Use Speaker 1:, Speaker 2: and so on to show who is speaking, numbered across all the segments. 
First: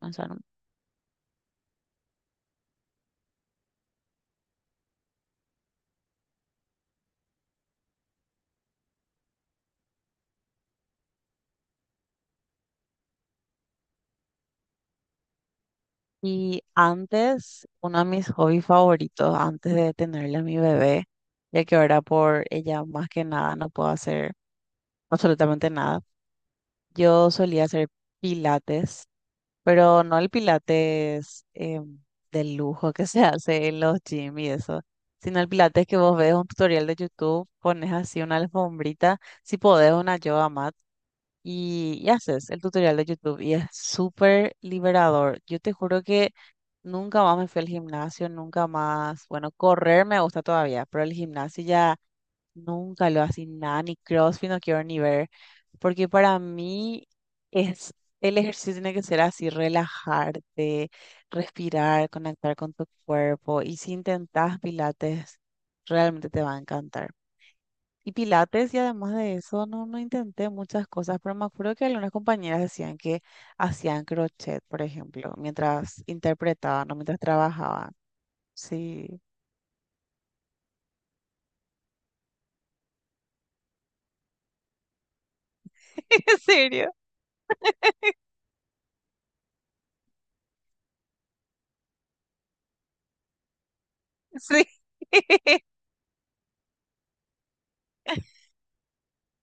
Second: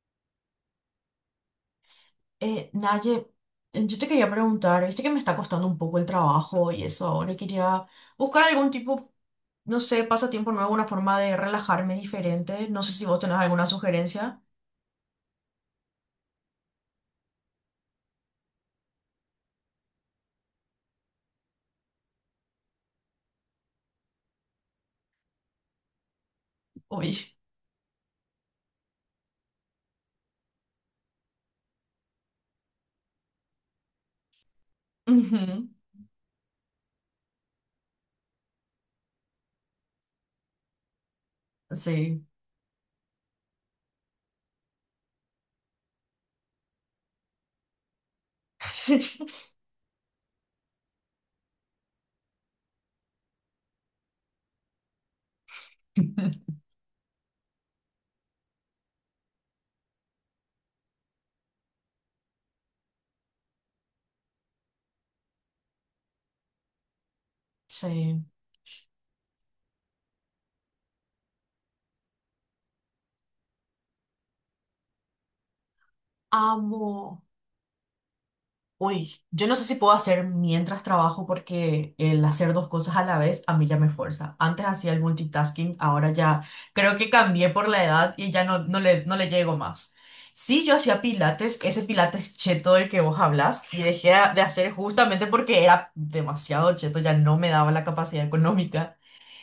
Speaker 1: Pensaron.
Speaker 2: Naye, yo te quería preguntar, viste que me está costando un poco el trabajo y eso ahora, y quería buscar algún tipo, no sé, pasatiempo nuevo, una forma de relajarme diferente. No sé si vos tenés alguna sugerencia.
Speaker 1: Y antes, uno de mis hobbies favoritos, antes de tenerle a mi bebé, ya que ahora por ella más que nada no puedo hacer absolutamente nada,
Speaker 2: Uy.
Speaker 1: yo solía hacer pilates, pero no el pilates de lujo que se hace en los gym y eso, sino el
Speaker 2: Ujú.
Speaker 1: pilates que vos ves un tutorial de YouTube, pones así una alfombrita, si podés una yoga mat y,
Speaker 2: Sí.
Speaker 1: haces el tutorial de YouTube y es súper liberador. Yo te juro que nunca más me fui al gimnasio, nunca más, bueno, correr me gusta todavía, pero el gimnasio ya nunca lo así nada, ni CrossFit no quiero ni ver, porque para mí es, el ejercicio tiene que ser así, relajarte, respirar, conectar con tu cuerpo y si intentas pilates, realmente te va a encantar. Y
Speaker 2: Sí.
Speaker 1: Pilates, y además de eso, no, no intenté muchas cosas, pero me acuerdo que algunas compañeras decían que hacían crochet, por ejemplo, mientras interpretaban o mientras
Speaker 2: Amo.
Speaker 1: trabajaban. Sí,
Speaker 2: Uy, yo no sé si puedo hacer mientras trabajo porque el hacer dos cosas a la vez a mí ya me fuerza. Antes hacía el multitasking, ahora
Speaker 1: ¿en
Speaker 2: ya
Speaker 1: serio?
Speaker 2: creo que cambié por la edad y ya no le llego más. Sí, yo hacía pilates, ese pilates cheto del que vos hablas, y dejé de
Speaker 1: Sí,
Speaker 2: hacer justamente porque era demasiado cheto, ya no me daba la capacidad económica.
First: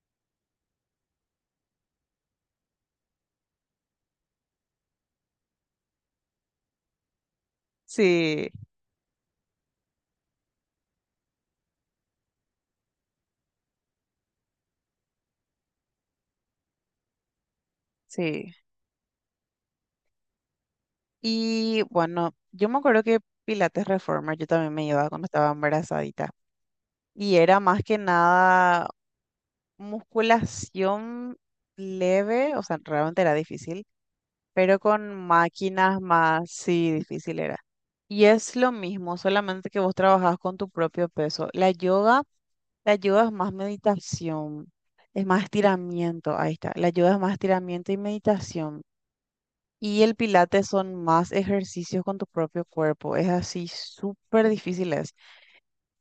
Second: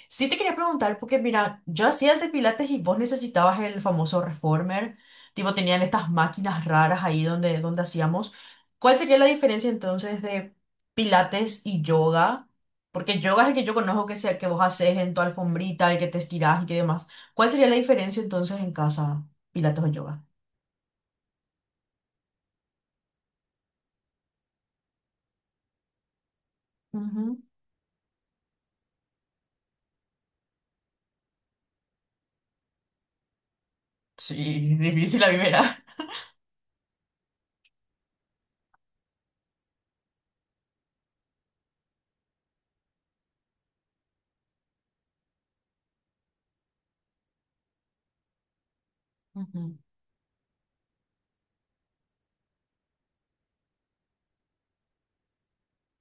Speaker 2: Sí te quería preguntar, porque mira, yo hacía ese pilates y vos necesitabas el famoso reformer, tipo tenían estas máquinas raras ahí donde hacíamos.
Speaker 1: sí,
Speaker 2: ¿Cuál sería la diferencia entonces de pilates y yoga? Porque yoga es el que yo conozco que, sea, que vos haces en tu alfombrita, el que te estirás y que demás. ¿Cuál sería la diferencia
Speaker 1: sí.
Speaker 2: entonces en casa, pilates o yoga?
Speaker 1: Y bueno, yo me acuerdo que Pilates Reformer yo también me llevaba cuando estaba embarazadita. Y
Speaker 2: Ujú.
Speaker 1: era más que nada musculación leve, o sea, realmente era difícil,
Speaker 2: Sí,
Speaker 1: pero con
Speaker 2: difícil la primera.
Speaker 1: máquinas más, sí, difícil era. Y es lo mismo, solamente que vos trabajás con tu propio peso. La yoga es más meditación, es más estiramiento, ahí está. La yoga es más estiramiento y meditación.
Speaker 2: Ujú.
Speaker 1: Y el pilates son más ejercicios con tu propio cuerpo. Es así, súper difícil es.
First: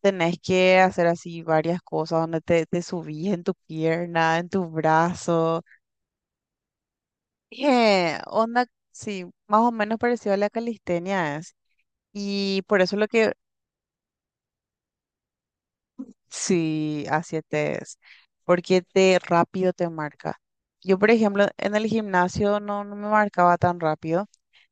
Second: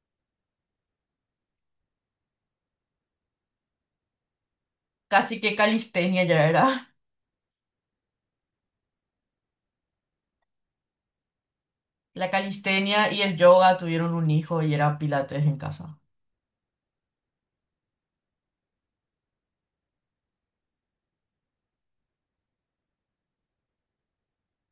Speaker 1: Tenés que hacer así varias cosas donde te subís en tu pierna, en tu
Speaker 2: Casi que
Speaker 1: brazo.
Speaker 2: calistenia ya era.
Speaker 1: Onda, sí, más o menos parecido a la calistenia.
Speaker 2: La
Speaker 1: Y por eso lo
Speaker 2: calistenia y
Speaker 1: que
Speaker 2: el yoga tuvieron un hijo y era pilates en casa.
Speaker 1: sí, así te es, porque te rápido te marca. Yo, por ejemplo, en el gimnasio no, no me marcaba tan rápido,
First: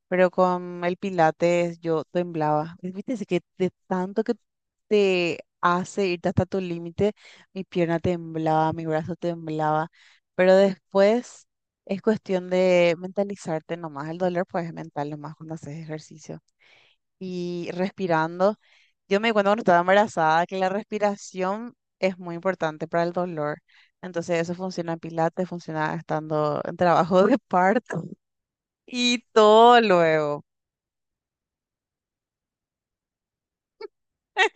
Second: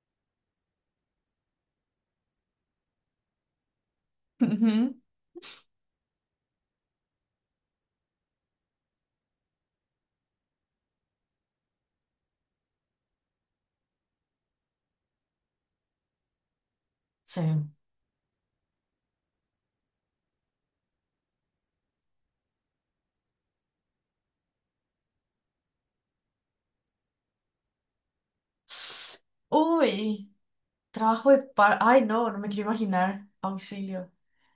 Speaker 1: pero con el pilates yo temblaba. ¿Viste? Ese que de tanto que
Speaker 2: Ujú.
Speaker 1: te hace irte hasta tu límite, mi pierna temblaba, mi brazo temblaba, pero después es cuestión de mentalizarte nomás. El dolor pues es mental nomás cuando haces ejercicio.
Speaker 2: Sí.
Speaker 1: Y respirando. Yo me di cuenta cuando estaba embarazada que la respiración es muy importante para el dolor. Entonces eso funciona en pilates, funciona estando en trabajo de parto y todo
Speaker 2: Uy,
Speaker 1: luego.
Speaker 2: trabajo de par... Ay, no, no me quiero imaginar. Auxilio.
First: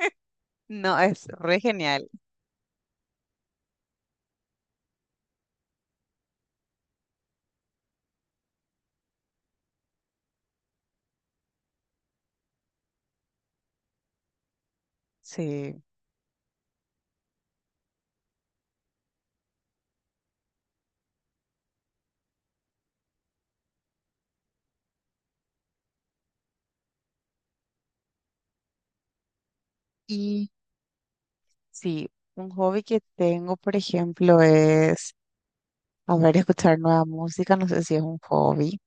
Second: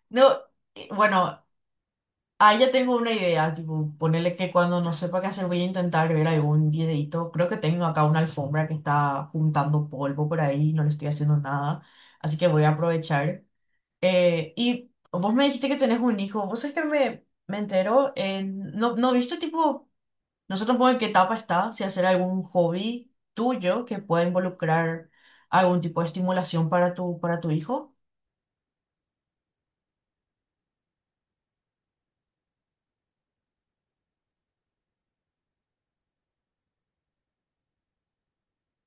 Speaker 2: No,
Speaker 1: No, es
Speaker 2: bueno,
Speaker 1: re genial.
Speaker 2: ahí ya tengo una idea, tipo, ponerle que cuando no sepa qué hacer voy a intentar ver algún videito. Creo que tengo acá una alfombra que está juntando polvo por ahí, no le estoy haciendo nada, así que voy a aprovechar. Y vos me dijiste que
Speaker 1: Sí.
Speaker 2: tenés un hijo, vos es que me entero, en... no, no viste tipo... No sé tampoco en qué etapa está, si hacer algún hobby tuyo que pueda involucrar algún tipo de estimulación para tu hijo.
Speaker 1: Y sí, un hobby que tengo, por ejemplo, es, a ver, escuchar nueva música. No sé si es un hobby,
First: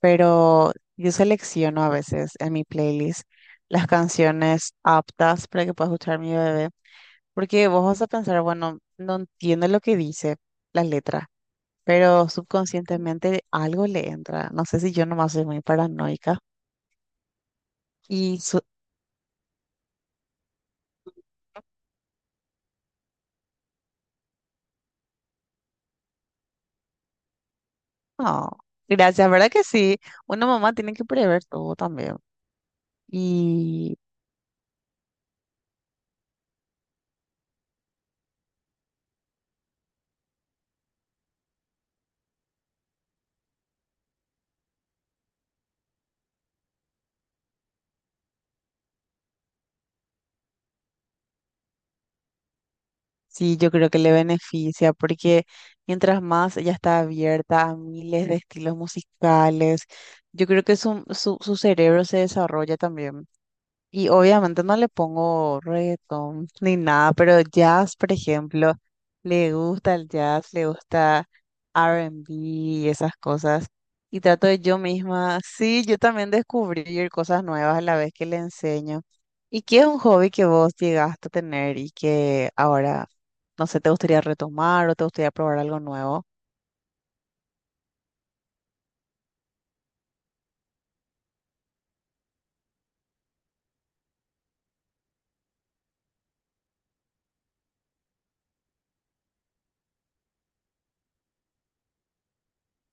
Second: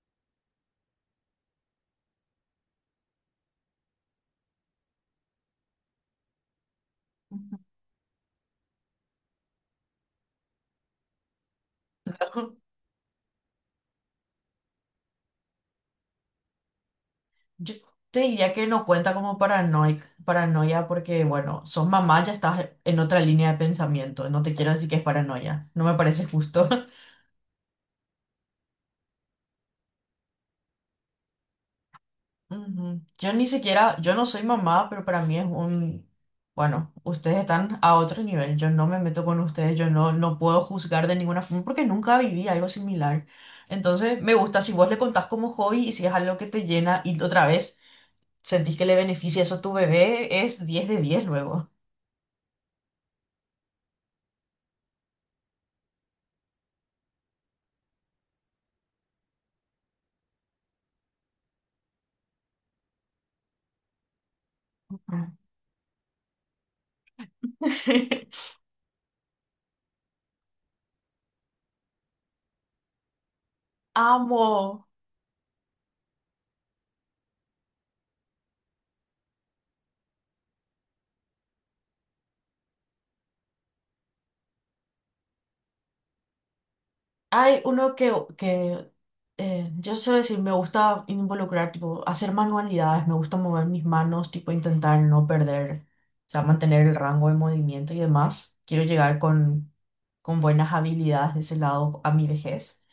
Speaker 1: pero yo selecciono a veces en mi playlist las canciones aptas para que pueda escuchar mi bebé. Porque vos vas a pensar, bueno, no entiendo lo que dice la letra, pero
Speaker 2: Ujú.
Speaker 1: subconscientemente algo le entra. No sé si yo nomás soy muy paranoica.
Speaker 2: Yo te
Speaker 1: Y
Speaker 2: diría
Speaker 1: su-
Speaker 2: que no cuenta como paranoia porque, bueno, sos mamá, ya estás en otra línea de pensamiento. No te quiero decir que es paranoia, no me parece justo.
Speaker 1: no, gracias, ¿verdad que sí? Una mamá tiene que prever todo también.
Speaker 2: Ujú. Yo ni siquiera,
Speaker 1: Y
Speaker 2: yo no soy mamá, pero para mí es un, bueno, ustedes están a otro nivel, yo no me meto con ustedes, yo no puedo juzgar de ninguna forma porque nunca viví algo similar. Entonces, me gusta si vos le contás como hobby y si es algo que te llena y otra vez sentís que le beneficia eso a tu bebé, es 10 de 10 luego.
Speaker 1: sí, yo creo que le beneficia porque mientras más ella está abierta a miles de estilos musicales, yo creo que su, su cerebro se desarrolla también. Y obviamente no le
Speaker 2: Ujú.
Speaker 1: pongo reggaetón ni nada, pero jazz, por ejemplo, le gusta el jazz, le gusta R&B y esas cosas. Y trato de yo
Speaker 2: Amo.
Speaker 1: misma, sí, yo también descubrir cosas nuevas a la vez que le enseño. ¿Y qué es un hobby que vos llegaste a tener y que ahora, no sé, te gustaría retomar o te gustaría probar algo nuevo?
Speaker 2: Hay uno que, que yo suelo decir, me gusta involucrar, tipo, hacer manualidades, me gusta mover mis manos, tipo, intentar no perder, o sea, mantener el rango de movimiento y demás. Quiero llegar con buenas habilidades de ese lado a mi vejez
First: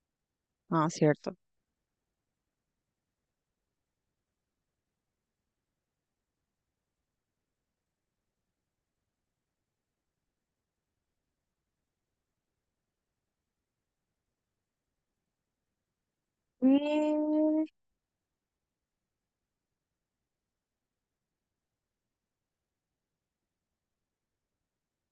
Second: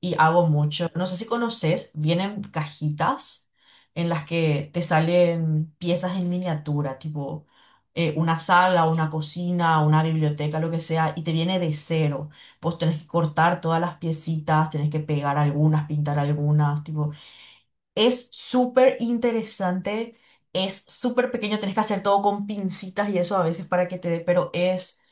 Speaker 2: y hago
Speaker 1: Ah,
Speaker 2: mucho. No sé si
Speaker 1: cierto.
Speaker 2: conoces, vienen cajitas en las que te salen piezas en miniatura, tipo una sala, una cocina, una biblioteca, lo que sea, y te viene de cero. Vos tenés que cortar todas las piecitas, tenés que pegar algunas, pintar algunas, tipo,
Speaker 1: Mm,
Speaker 2: es súper interesante, es súper pequeño, tenés que hacer todo con pincitas y eso a veces para que te dé, pero es,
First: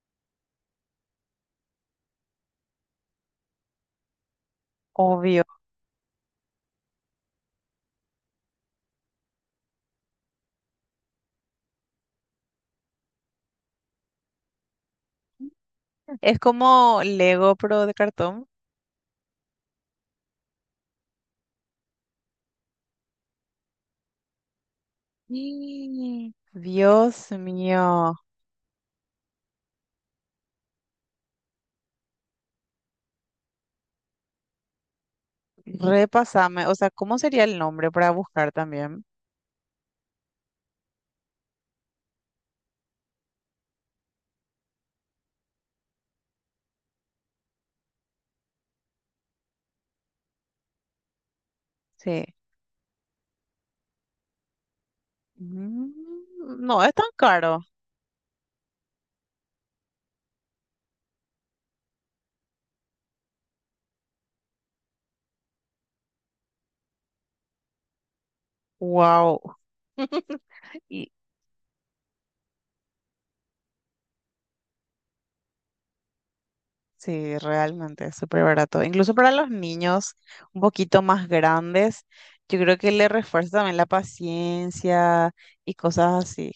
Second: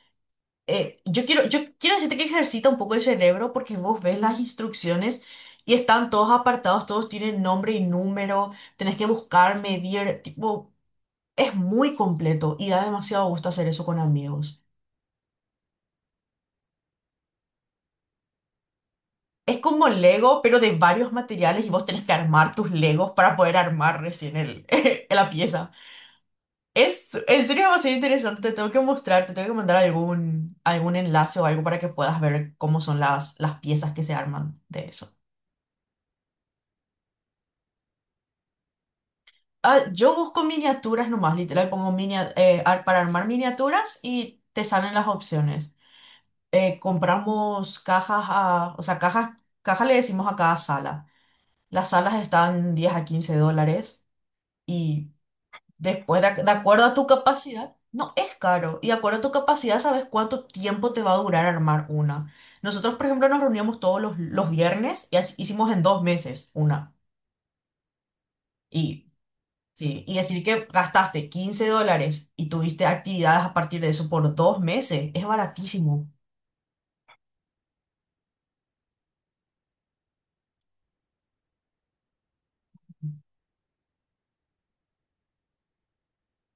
Speaker 2: yo quiero decirte que ejercita un poco el cerebro porque vos ves las instrucciones
Speaker 1: obvio.
Speaker 2: y están todos apartados, todos tienen nombre y número, tenés que buscar, medir, tipo, es muy completo y da demasiado gusto hacer eso con amigos.
Speaker 1: Es como Lego, pero de cartón.
Speaker 2: Es como Lego, pero de varios materiales y vos tenés que armar tus Legos para poder armar recién el, la pieza.
Speaker 1: Y
Speaker 2: Es
Speaker 1: Dios
Speaker 2: en serio demasiado
Speaker 1: mío,
Speaker 2: interesante, te tengo que mostrar, te tengo que mandar algún, algún enlace o algo para que puedas ver cómo son las piezas que se arman de eso.
Speaker 1: repasame. O sea, ¿cómo sería el nombre para buscar también?
Speaker 2: Ah, yo busco miniaturas nomás, literal, pongo para armar miniaturas y te salen las opciones. Compramos cajas, o sea, cajas, caja le decimos a cada sala. Las salas
Speaker 1: Sí.
Speaker 2: están $10 a $15. Y
Speaker 1: Mm,
Speaker 2: después, de
Speaker 1: no
Speaker 2: acuerdo
Speaker 1: es
Speaker 2: a tu
Speaker 1: tan caro.
Speaker 2: capacidad, no es caro. Y de acuerdo a tu capacidad, sabes cuánto tiempo te va a durar armar una. Nosotros, por ejemplo, nos reuníamos todos los viernes hicimos en 2 meses una. Y,
Speaker 1: Wow.
Speaker 2: sí, y decir que
Speaker 1: Y
Speaker 2: gastaste $15 y tuviste actividades a partir de eso por 2 meses, es baratísimo.
Speaker 1: sí, realmente es súper barato. Incluso para los niños un poquito más grandes, yo creo que le refuerza también la paciencia y cosas así.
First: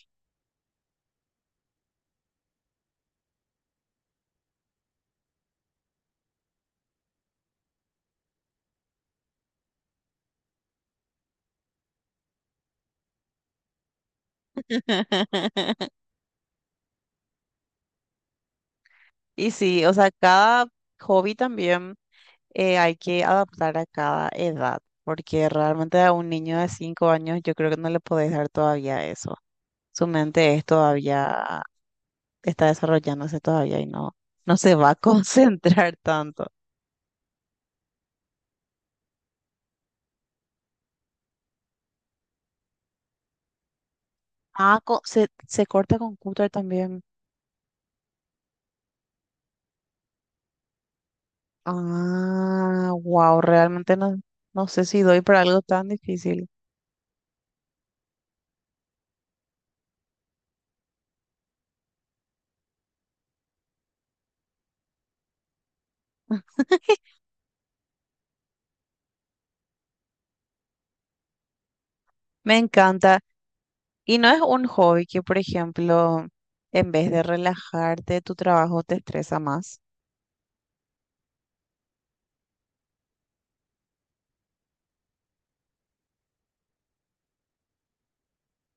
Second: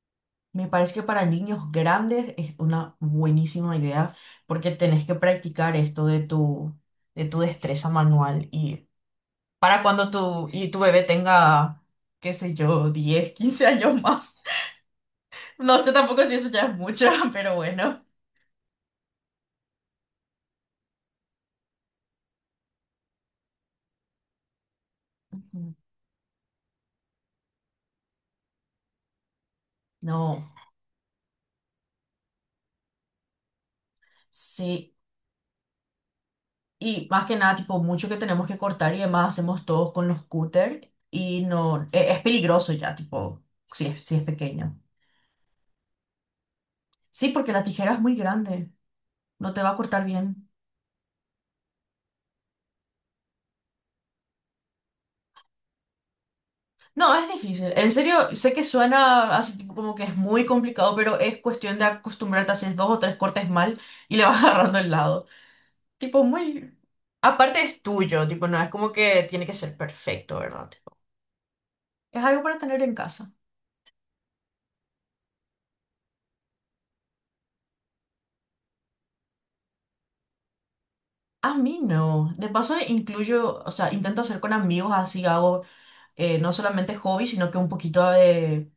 Speaker 2: Me parece que para niños grandes es una buenísima idea porque tenés que practicar esto de tu destreza manual. Y para cuando y tu bebé tenga, qué sé yo, 10 15 años más. No sé tampoco si eso ya es mucho, pero bueno.
Speaker 1: Y sí, o sea, cada hobby también. Hay que adaptar a cada edad, porque
Speaker 2: Ujú.
Speaker 1: realmente a un niño de 5 años yo creo que no le podés dar todavía eso. Su
Speaker 2: No,
Speaker 1: mente es todavía, está desarrollándose todavía y no, no se va
Speaker 2: sí.
Speaker 1: a concentrar tanto.
Speaker 2: Y más que nada, tipo, mucho que tenemos que cortar y demás hacemos todos con los cúter y no, es, peligroso ya, tipo, si es, si es pequeño.
Speaker 1: Ah, co- se corta con cúter también.
Speaker 2: Sí, porque la tijera es muy grande, no te va a cortar bien.
Speaker 1: Ah, wow, realmente no, no sé si doy para algo tan difícil.
Speaker 2: No, es difícil. En serio, sé que suena así tipo como que es muy complicado, pero es cuestión de acostumbrarte, haces dos o tres cortes mal y le vas agarrando el lado. Tipo, muy... Aparte es tuyo, tipo, no es como que tiene que ser perfecto, ¿verdad? Tipo, es algo
Speaker 1: Me
Speaker 2: para tener en
Speaker 1: encanta.
Speaker 2: casa.
Speaker 1: Y no es un hobby que, por ejemplo, en vez de relajarte, tu trabajo te estresa más.
Speaker 2: A mí no. De paso incluyo, o sea, intento hacer con amigos, así hago no solamente hobbies, sino que un poquito de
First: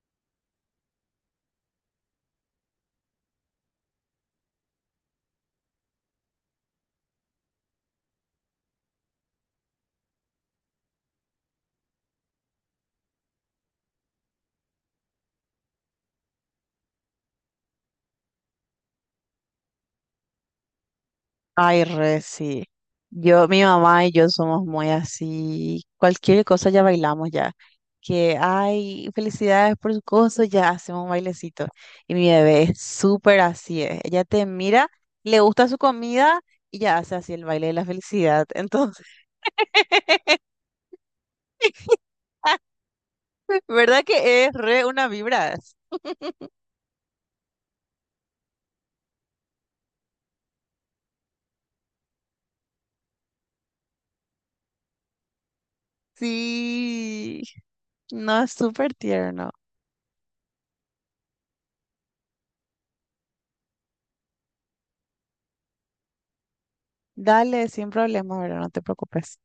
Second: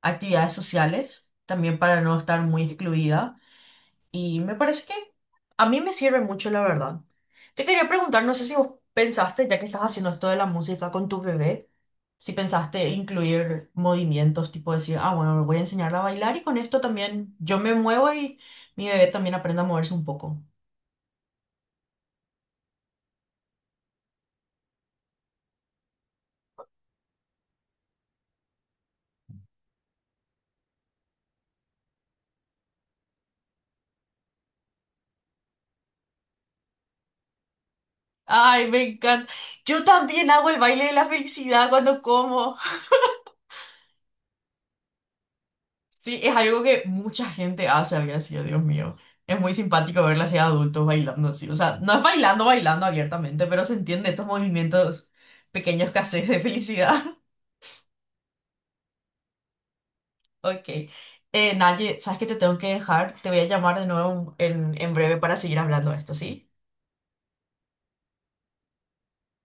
Speaker 2: actividades sociales, también para no estar muy excluida. Y me parece que a mí me sirve mucho, la verdad. Te quería preguntar, no sé si vos pensaste, ya que estás haciendo esto de la música con tu bebé, si pensaste incluir movimientos, tipo decir, ah, bueno, le voy a enseñarla a bailar y con esto también yo me muevo y mi bebé también aprende a moverse un poco.
Speaker 1: Ay, re, sí. Yo, mi mamá y yo somos muy así. Cualquier cosa ya bailamos ya. Que, ay, felicidades por su cosa, ya hacemos un bailecito. Y mi bebé es súper así. Ella te mira, le gusta su comida y ya hace así el baile de la felicidad.
Speaker 2: Ay, me
Speaker 1: Entonces,
Speaker 2: encanta. Yo también hago el baile de la felicidad cuando como.
Speaker 1: ¿verdad que es re una vibra?
Speaker 2: Sí, es algo que mucha gente hace, había sido, Dios mío. Es muy simpático verla así a adultos bailando así. O sea, no es bailando, bailando abiertamente, pero se entiende estos movimientos pequeños que haces de felicidad.
Speaker 1: Sí. No, es súper tierno.
Speaker 2: Ok. Naye, ¿sabes que te tengo que dejar? Te voy a llamar de nuevo en breve para seguir hablando de esto, ¿sí?
Speaker 1: Dale, sin problema, ¿verdad? No te preocupes.